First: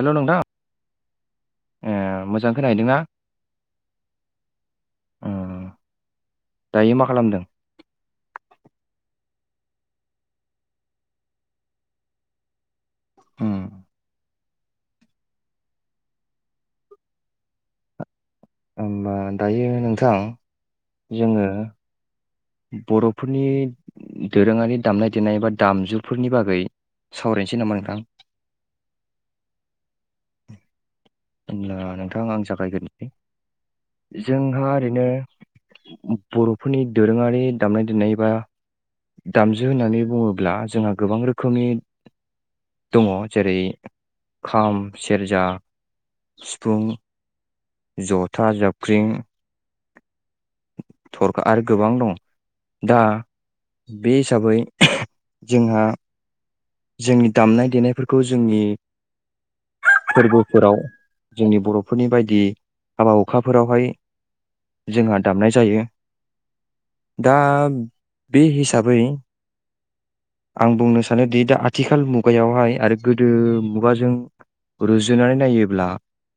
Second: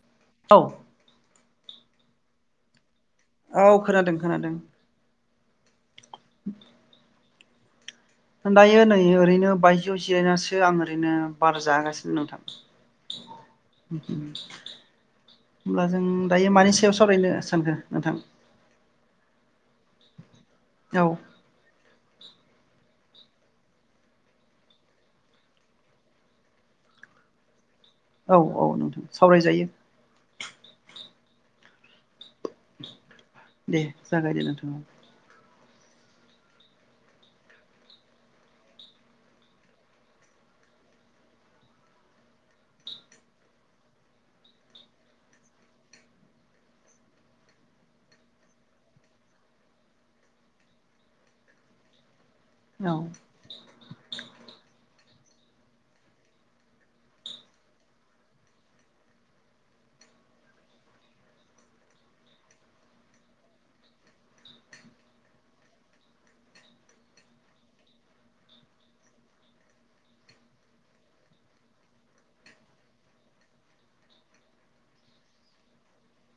Hello नोथां। औ ए मोजां खोनाहैदोंना? औ खोनादों खोनादों। उम दायो मा खालामदों? दायो नै ओरैनो बायजोआव जिरायनासो आं ओरैनो बार जागासिनो नोंथां। [inaudible] उम होमब्ला जों दायो मानि सायाव सावरायनो सानखो नोंथां होमबा दायो नोंथां औ जोङो बर'फोरनि दोरोङारि दामनाय देनाय बा दामजुफोरनि बागै सावरायनोसै नामा नोंथां औ औ नोंथां सावरायजायो होनब्ला नोंथां आं जागायगोरनि दे जागायदो जोंहा नोंथाङा ओरैनो बर'फोरनि दोरोङारि दामनाय देनाय बा दामजु होननानै बुङोब्ला जोंहा गोबां रोखोमनि दङ जेरै- खाम सेरजा सिफुं जथा जाबख्रिं थरखा आरो गोबां दं दा औ बे हिसाबै जोंहा जोंनि दामनाय देनायफोरखौ जोंनि फोरबोफोराव जोंनि बर'फोरनि बायदि हाबा हुखाफोरावहाय जोंहा दामनाय जायो दा बे हिसाबै आं बुंनो सानोदि दा आथिखाल मुगायावहाय आरो गोदो मुगाजों रुजुनानै नायोब्ला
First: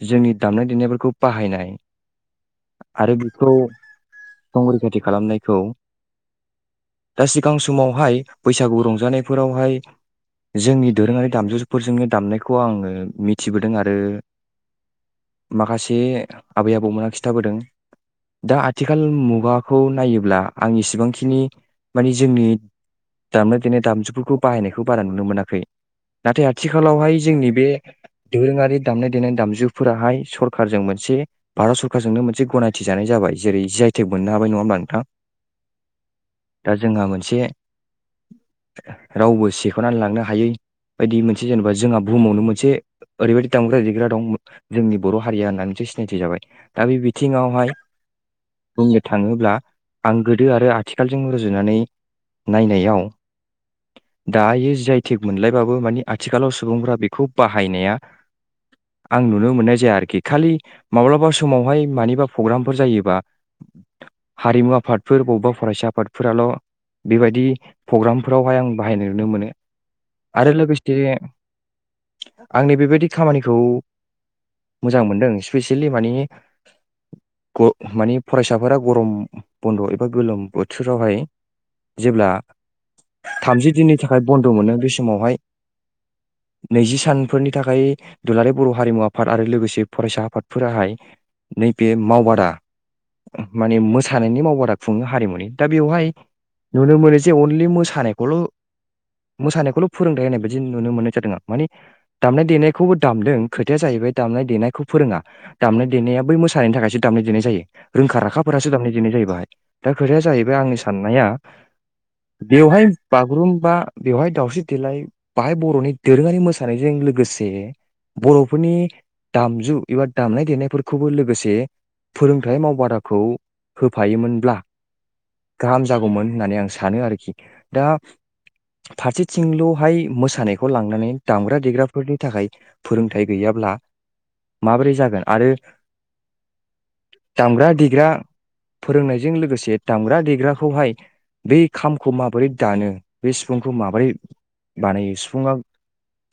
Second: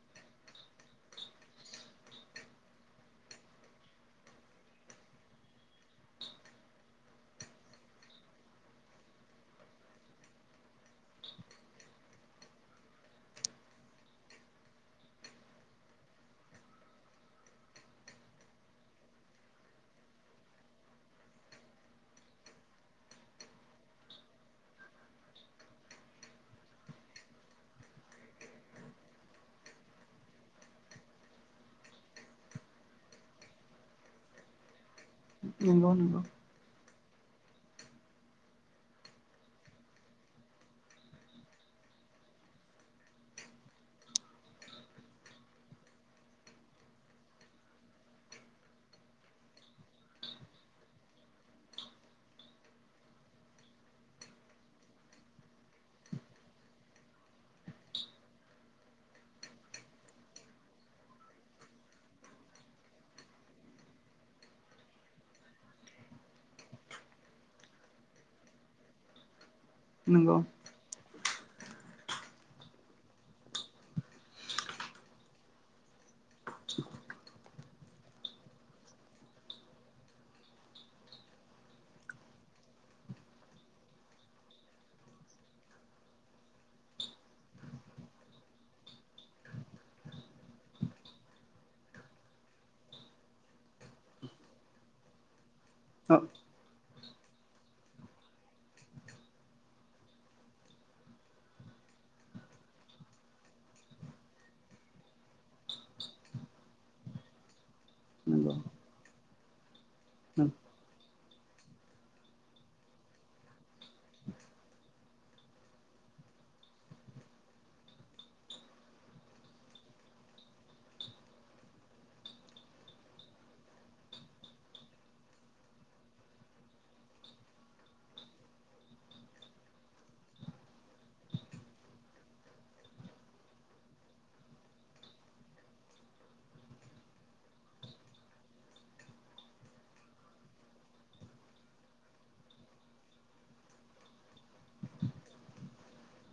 जोंनि दामनाय देनायफोरखौ बाहायनाय आरो बेखौ संरैखाथि खालामनायखौ दा सिगां समावहाय बैसागु रंजानायफोरावहाय जोंनि दोरोङारि दामजुफोरजोंनो दामनायखौ आङो मिथिबोदों आरो माखासे आबै आबौमोना खिन्थाबोदों दा आथिखाल मुगाखौ नायोब्ला आं इसेबांखिनि मानिे जोंनि दामनाय देनाय दामजुफोरखौ बाहायनाय खौ बारा नुनो मोनाखै नाथाय आथिखालावहाय जोंनि बे दोरोङारि दामनाय देनाय दामजुफोराहाय सरकारजों मोनसे भारत सरकारजोंनो मोनसे गनायथि जानाय जाबाय जेरै जि आइ टेक मोननो हाबाय नङा होमब्ला नोंथां नंगौ नंगौ दा जोंहा मोनसे रावबो स दिखांनानै लांनो हायै बायदि मोनसे जेनेबा जोंहा बुहुमावनो मोनसे ओरैबायदि दामग्रा देग्रा दं जोंनि बर' हारिया होननानै मोनसे सिनायथि जाबाय दा बे बिथिङावहाय बुंनो थाङोब्ला आं गोदो आरो आथिखालजों रुजुनानै नायनायाव दायो जि आइ टेक मोनलायबाबो मानि आथिखालाव सुबुंफोरा बेखौ बाहायनाया आं नुनो मोननाय जाया आरोखि खालि माब्लाबा समावहाय मानिबा प्रग्रामफोर जायोबा हारिमु आफादफोर बबेबा फरायसा आफादफोराल बेबायदि प्रग्रामफोरावहाय आं बाहायनो नो मोनो नंगौ आरो लोगोसे आंनि बेबायदि खामानिखौ मोजां मोनदों स्पेसियेलि मानिे मानिे ग मानेफरायसाफोरा गरम बन्द एबा गोलोम बोथोरावहाय जेब्ला थामजि दिननि थाखाय बन्द मोनो बे समावहाय नैजि सानफोरनि थाखाय दुलाराय बर हारिमु आफाद आरो लोगोसे फरायसा आफादफोराहाय नैबे मावबादा माने मोसानायनि मावबादा खुङो हारिमुनि दा बेवहाय औ नुनो मोनो जे अनलि मोस खानायखौल मोसानायखौल फोरोंथाय होनाय बायदि नुनो मोननाय जादों आं माने दामनाय देनायखौबो दामदों खोथाया जाहैबाय दामनाय देनायखौ फोरोङा दामनाय देनाया बै मोसानायानि थाखायसो दामनाय देनाय जायो रोंखा नंगौ राखाफोरासो दामनाय देनाय जायो बाहाय दा खोथाया नंगौ औ जाहैबाय आंनि साननाया बेवहाय बागुरुम बा बेवहाय दावस्रि देलाय बाहाय बर'नि दोरोङारि मोसानायजों लोगोसे बर'फोरनि दामजु एबा दामनाय देनायफोरखौबो लोगोसे फोरोंथाइ मावबादाखौ होफायोमोनब्ला गाहाम जागौमोन होननानै आं सानो आरोखि दा फारसेथिंल'हाय मोसानायखौ लांनानै दामग्रा देग्राफोरनि थाखाय फोरोंथाइ गैयाब्ला माबोरै जागोन आरो दामग्रा देग्रा फोरोंनायजों लोगोसे दामग्रा देग्राखौहाय बै खामखौ माबोरै दानो बे सिफुंखौ माबोरै बानायो सिफुङा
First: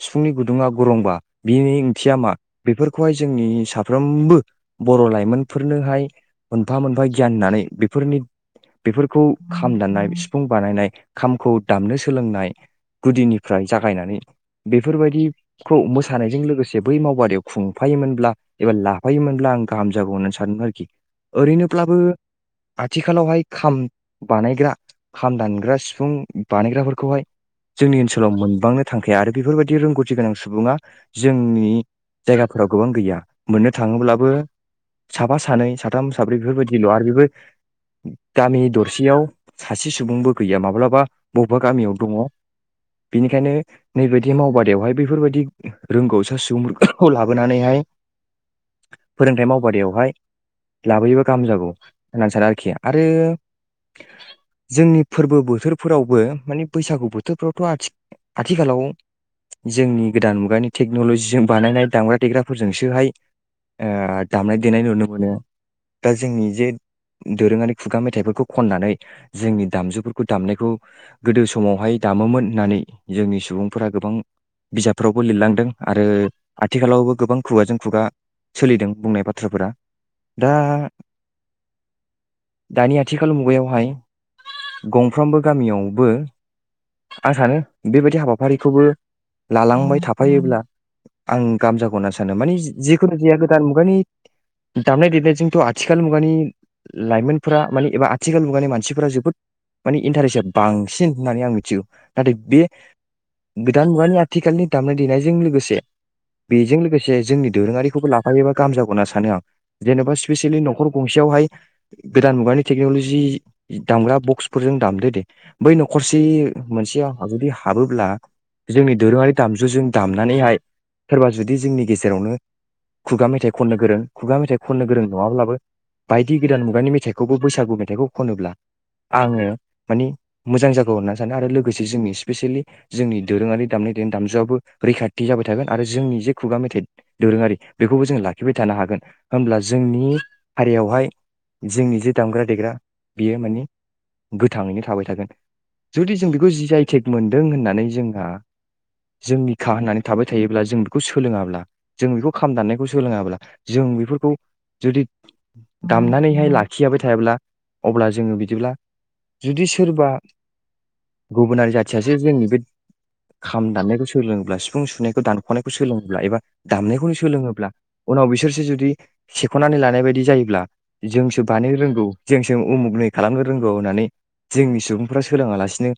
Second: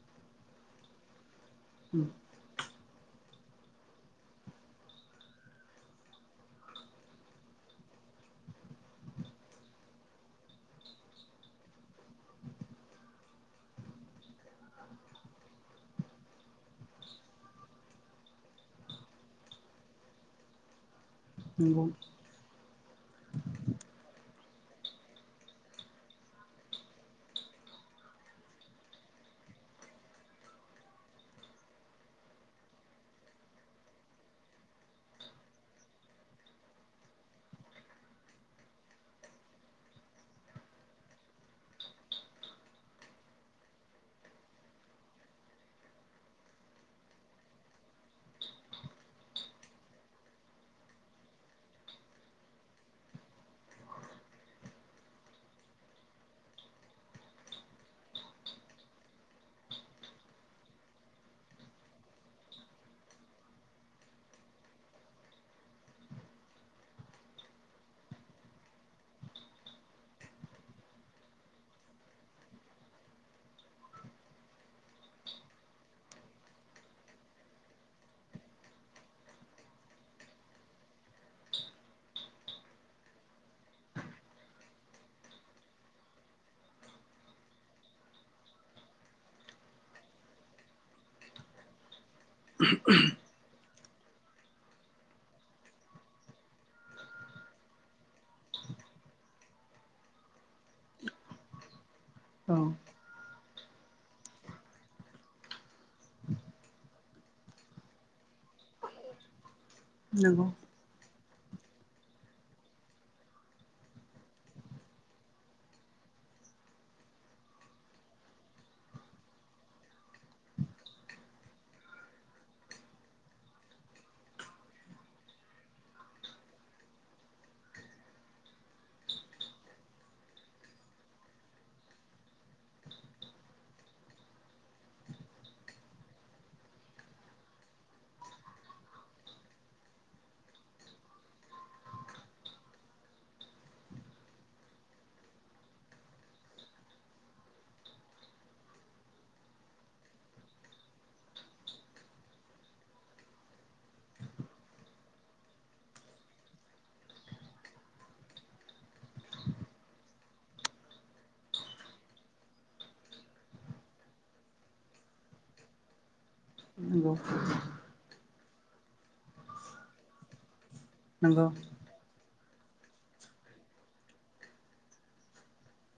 सिफुंनि गुदुङा गरंबा बिनि ओंथिया मा बेफोरखौहाय जोंनि साफ्रोमबो बर' लाइमोनफोरनोहाय मोनफा मोनफा गियान होनानै बेफोरनि बेफोरखौ खाम दाननाय सिफुं बानायनाय खामखौ दामनो सोलोंनाय गुदिनिफ्राय जागायनानै बेफोरबायदिखौ मोसानायजों लोगोसे बै मावबादायाव खुंफायोमोनब्ला एबा लाफायोमोनब्ला आं गाहाम जागौ होननानै सानदों आरोखि नंगौ ओरैनोब्लाबो आथिखालावहाय खाम बानायग्रा खाम दानग्रा सिफुं बानायग्राफोरखौहाय जोंनि ओनसोलाव मोनबांनो थांखाया आरो बेफोरबायदि रोंगौथि गोनां सुबुङा जोंनि जायगाफोराव गोबां गैया मोननो थाङोब्लाबो साफा सानै साथाम साब्रै बेफोरबायदिल' आरो बेबो गामि दरसेयाव सासे सुबुंबो गैया माब्लाबा बबेबा गामियाव दङ बेनिखायनो नैबादि मावबादायावहाय बेैफोरबायदि रोंगौसा सुबुंफोरखौ लाबोनानैहाय फोरोंथाइ मावबादायावहाय लाबोयोबा गाहाम जागौ होननानै सानो आरोखि आरो जोंनि फोरबो बोथोरफोराव बो माने बैसागु बोथोरफ्रावथ' आथि आथिखालाव जोंनि गोदान मुगानि टेक्न'लजिजों बानायनाय दामग्रा देग्राफोरजोंसोहाय दामनाय देनाय नुनो मोनो दा जोंनि जे दोरोङारि खुगा मेथाइफोरखौ खननानै जोंनि दामजुफोरखौ दामनायखौ गोदो समावहाय दामोमोन होननानै जोंनि सुबुंफोरा गोबां बिजाबफोरावबो लिरलांदों आरो आथिखालावबो गोबां खुगाजों खुगा सोलिदों बुंनाय बाथ्राफोरा दा दानि आथिखाल मुगायावहाय गंफ्रामबो गामियावबो आं सानो बेबायदि हाबाफारिखौबो लालांबाय थाफायोब्ला आं गाहाम जागौ होनना सानो माने जि-जिखुनु जाया गोदान मुगानि दामनाय देनायजोंथ' आथिखाल मुगानि लाइमोनफोरा माने एबा आथिखाल मुगानि मानसिफोरा जोबोद माने इन्टारेस्टजोब बांसिन होननानै आं मिथिगौ नाथाय बे गोदान मुगानि आथिखालनि दामनाय देनायजों लोगोसे बेजों लोगोसे जोंनि दोरोङारिखौबो लाफायोबा गाहाम जागौ होनना सानो आं जेनेबा नंगौ स्पेसिएलि नखर गंसेयावहाय गोदान मुगानि टेक्न'लजि दामग्रा बक्सफोरजों दामदो दे बै नखरसे मोनसेयावहा जुदि हाबोब्ला जोंनि दोरोङारि दामजुजों दामनानैहाय सोरबा जुदि जोंनि गेजेरावनो खुगा मेथाइ खननो गोरों खुगा मेथाइ खननो गोरों नङाब्लाबो बायदि गोदान मुगानि मेथाइखौबो बैसागु मेथाइखौ खनोब्ला आङो मानि मोजां जागौ होनना सानो आरो लोगोसे जोंनि स्पेसियेलि जोंनि दोरोङारि दामनाय देनाय दामजुआबो रैखाथि जाबाय थागोन आरो जोंनि जे खुगा मेथाइ दोरोङारि बेखौबो जों लाखिबाय थानो हागोन होमब्ला जोंनि हारियावहाय जोंनि जे दामग्रा देग्रा बेयो मानि गोथाङैनो थाबाय थागोन जुदि जों बेखौ जि आयटेक मोन्दों होननानै जोंहा जोंनिखा होननानै थाबाय थायोब्ला जों बेखौ सोलोङाब्ला जों बेखौ खाम दामनायखौ सोलोङाब्ला जों बेफोरखौ जुदि दामनानैहाय लाखियाबाय थायाब्ला अब्ला जोङो बिदिब्ला जुदि सोरबा गुबुनारि जाथियासो जोंनि बे खाम दामनायखौ सोलोङोब्ला सिफुं सुनायखौ दानख'नायखौ सोलोङोब्ला एबा दामनायखौनो सोलोङोब्ला उनाव बिसोर जुदि सेख'नानै लानाय बायदि जायोब्ला नंगौ जोंसो बानायनो रोंगौ जोंसो उमुगनै खालामनो रोंगौ होननानै जोंनि सुबुंफोरा सोलोङालासिनो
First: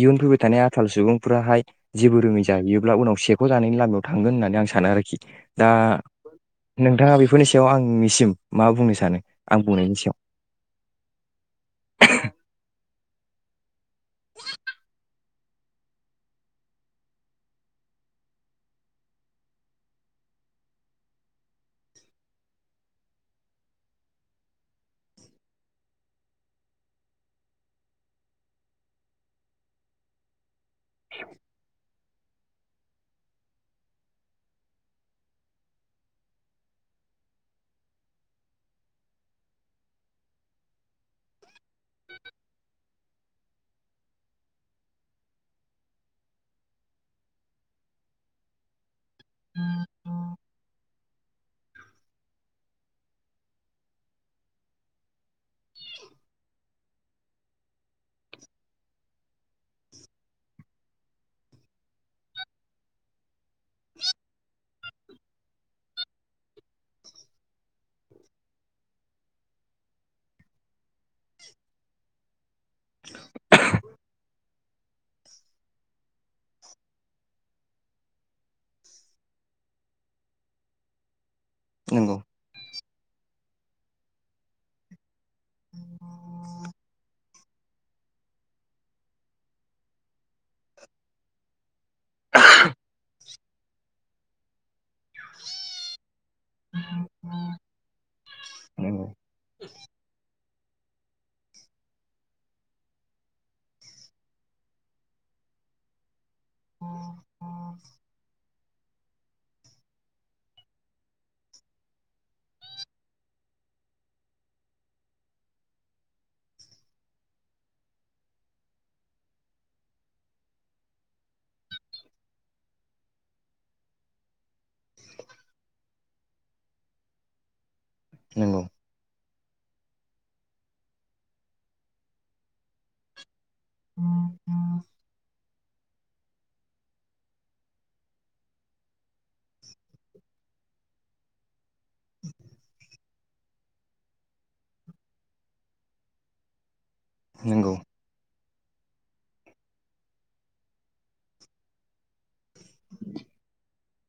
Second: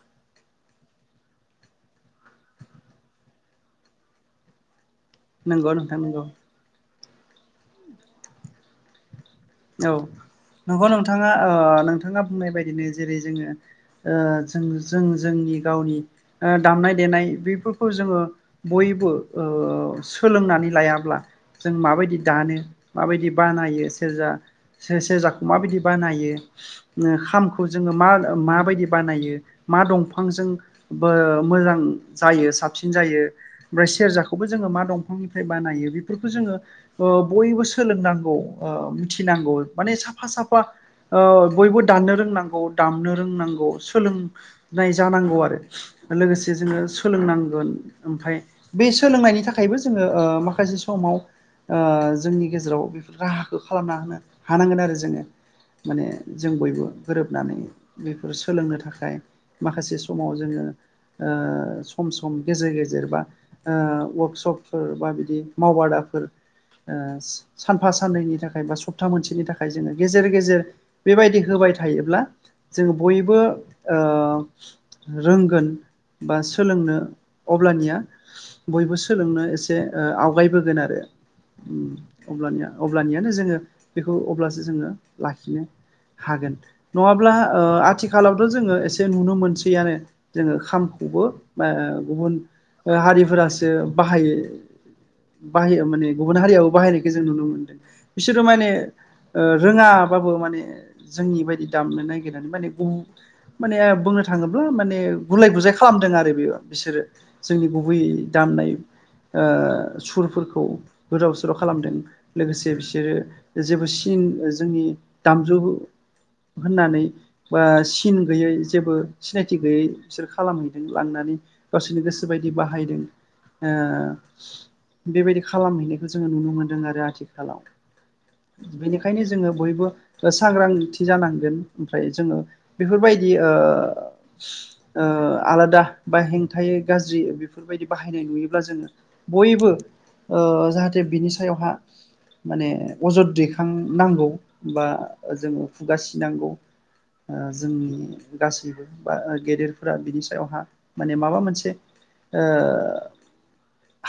इयुन फैबाय थानाय आथाल सुबुंफोराहाय जेबो रोङै जाहैयोब्ला उनाव सेखौ जानायनि लामायाव थांगोन होननानै आं सानो आरोखि दा नंगौ नोंथां नंगौ नोंथाङा बे बेफोरनि सायाव आंनिसिम मा बुंनो सानो? आं औ बुंनायनि सायाव नोंगौ नोंथाङा ओ नोंथाङा बुंनाय बायदिनो जेरै जोङो ओ जों जों जोंनि गावनि दामनाय देनाय बेफोरखौ जोङो बयबो ओ सोलोंनानै लायाब्ला जों माबायदि दानो माबायदि बानायो सेरजा सेरजाखौ माबायदि बानायो ओ खामखौ जोङो मा माबायदि बानायो मा दंफांजों मोजां जायो साबसिन जायो ओमफ्राय सेरजाखौबो जोङो मा दंफांनिफ्राय बानायो बेफोरखौ जोङो बयबो सोलोंनांगौ। मिथिनांगौ माने साफा साफा ओ बयबो दाननो रोंनांगौ दामनो रोंनांगौ सोलोंनाय जानांगौ आरो लोगोसे जोङो सोलोंनांगोन ओमफ्राय बे सोलोंनायनि थाखायबो जोङो ओ माखासे समाव ओ जोंनि गेजेराव बेफोर राहाखौ खालामना होनो हानांगोन आरो जोङो माने जों बयबो गोरोबनानै बेफोर सोलोंनो थाखाय माखासे समाव जोङो ओ सम सम गेजेर गेजेर बा ओ वर्कसप फोर बादि मावबादाफोर ओ सानफा साननैनि थाखाय सप्ता मोनसेनि थाखाय जोङो गेजेर गेजेर बेबायदि होबाय थायोब्ला जों बयबो ओ रोंगोन बा सोलोंनो अब्लानिया बयबो सोलोंनो एसे आवगायबोगोन आरो नंगौ अब्लानिया अब्लानिया जोङो बेखौ अब्लासो जोङो लाखिनो हागोन नङाब्ला ओ आथिखालावथ' जोङो एसे नुनो मोनसैयानो जोङो खामखौबो गुबुन हारिफोरासो बाहायो बाहायो माने गुबुन हारियो बाहायनायखौ जों नुनो मोनदों बिसोरो माने नंगौ ओ रोङाबाबो माने जोंनि बायदि दामनो नागिरनानै माने गुब माने बुंनो थाङोब्ला माने गुलाय गुजाय खालामदों आरो बे बिसोरो जोंनि गुबै दामनाय ओ सुरफोरखौ गोदाव सोराव खालामदों लोगोसे बिस बिसोरो जेबो सिन जोंनि दामजु होननानै बा सिन गैयै जेबो सिनायथि गैयै बिसोर खालामहैदों लांनानै गावसोरनि गोसो बायदि बाहायदों ओ बेबायदि खालामहैनायखौ जोङो नुनो मोन्दों आरो आथिखालाव नंगौ बेनिखायनो जो जों बयबो सांग्रांथि जानांगोन ओमफ्राय जोङो बेफोरबायदि ओ ओ आलादा बा हेंथायै गाज्रि बेफोरबायदि बाहायनाय नुयोब्ला जोङो बयबो ओ जाहाथे बिनि सायावहा माने अजद दैखांनांगौ बा जोङो खुगा सिनांगौ। ओ नंगौ जोंनि गासैबो बा आ गेदेरफोरा बिनि सायावहा माने माबा मोनसे ओ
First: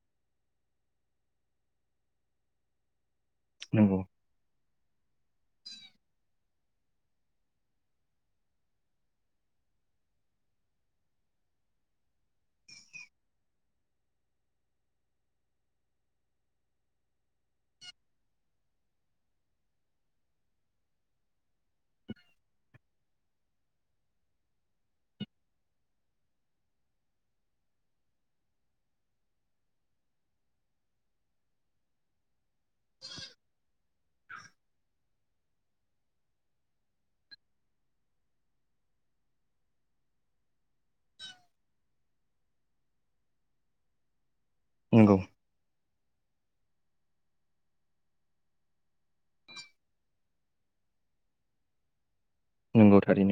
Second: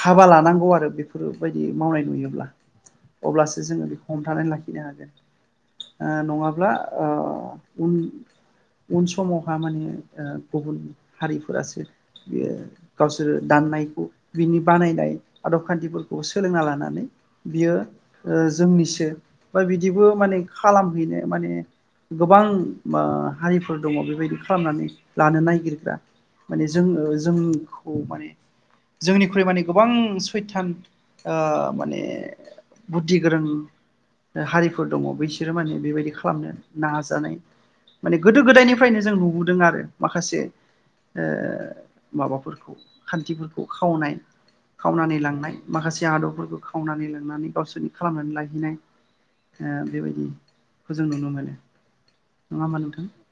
हाबा लानांगौ आरो बेफोरबायदि मावनाय नुयोब्ला अब्लासो जोङो नंगौ बेखौ हमथानानै लाखियो बिनो हागोन आ नङाब्ला आ उन उन समावहा माने गुबुन हारिफोरासो बि गावसोरो दाननायखौ बिनि बानायनाय आदब खान्थिफोरखौ सोलोंना लानानै बियो ओ जोंनिसो बा बिदिबो माने खालामहैनो माने गोबां माहारिफोर दङ बेबायदि खालामनानै लानो नागिरग्रा माने जों ओ जोंखौ माने जोंनिख्रुइ माने गोबां सैथान आ माने बुद्धि गोरों ओ हारिफोर दङ बैसोरो माने बेबायदि खालामनो नाजानाय माने गोदो गोदायनिफ्रायनो जों नुबोदों आरो माखासे ओ माबाफोरखौ खान्थिफोरखौ खावनाय खावनानै नंगौ लांनाय माखासे आदबफोरखौ बो खावनानै लांनानै गावसोरनि खालामनानै लाहैनाय ओ बेबायदि खौ जों नुनो मोनो नङा होमबा नंगौ नोंथां थारैनो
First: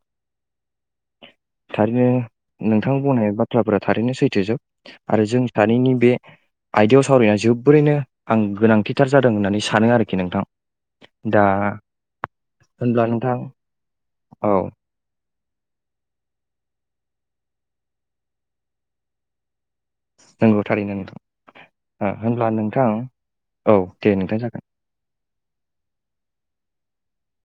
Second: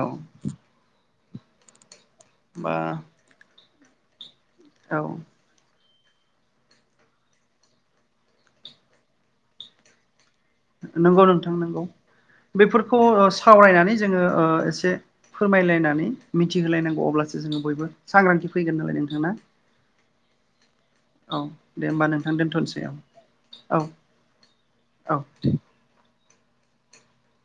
औ थारैनो बा नोंथां बुंनाय बाथ्राफ्रा थारैनो सैथोजोब औ आरो जों सानैनि बे आयदायाव सावरायनाया जोबोरैनो आं गोनांथिथार जादों होननानै सानो आरोखि नोंथां नंगौ दा नोंथां नंगौ बेफोरखौ होनब्ला नोंथां सावरायनानै जोंङो ओ औ एसे फोरमायलायनानै मिथिहोलायनांगौ अब्लासो जोंङो बयबो सांग्रांथि फैगोन नालाय नोंथां नोंगौ थारैनो नोंथां औ दे होमबा आ नोंथां होनब्ला दोनथ'नोसै नोंथां औ औ दे नोंथां जागोन औ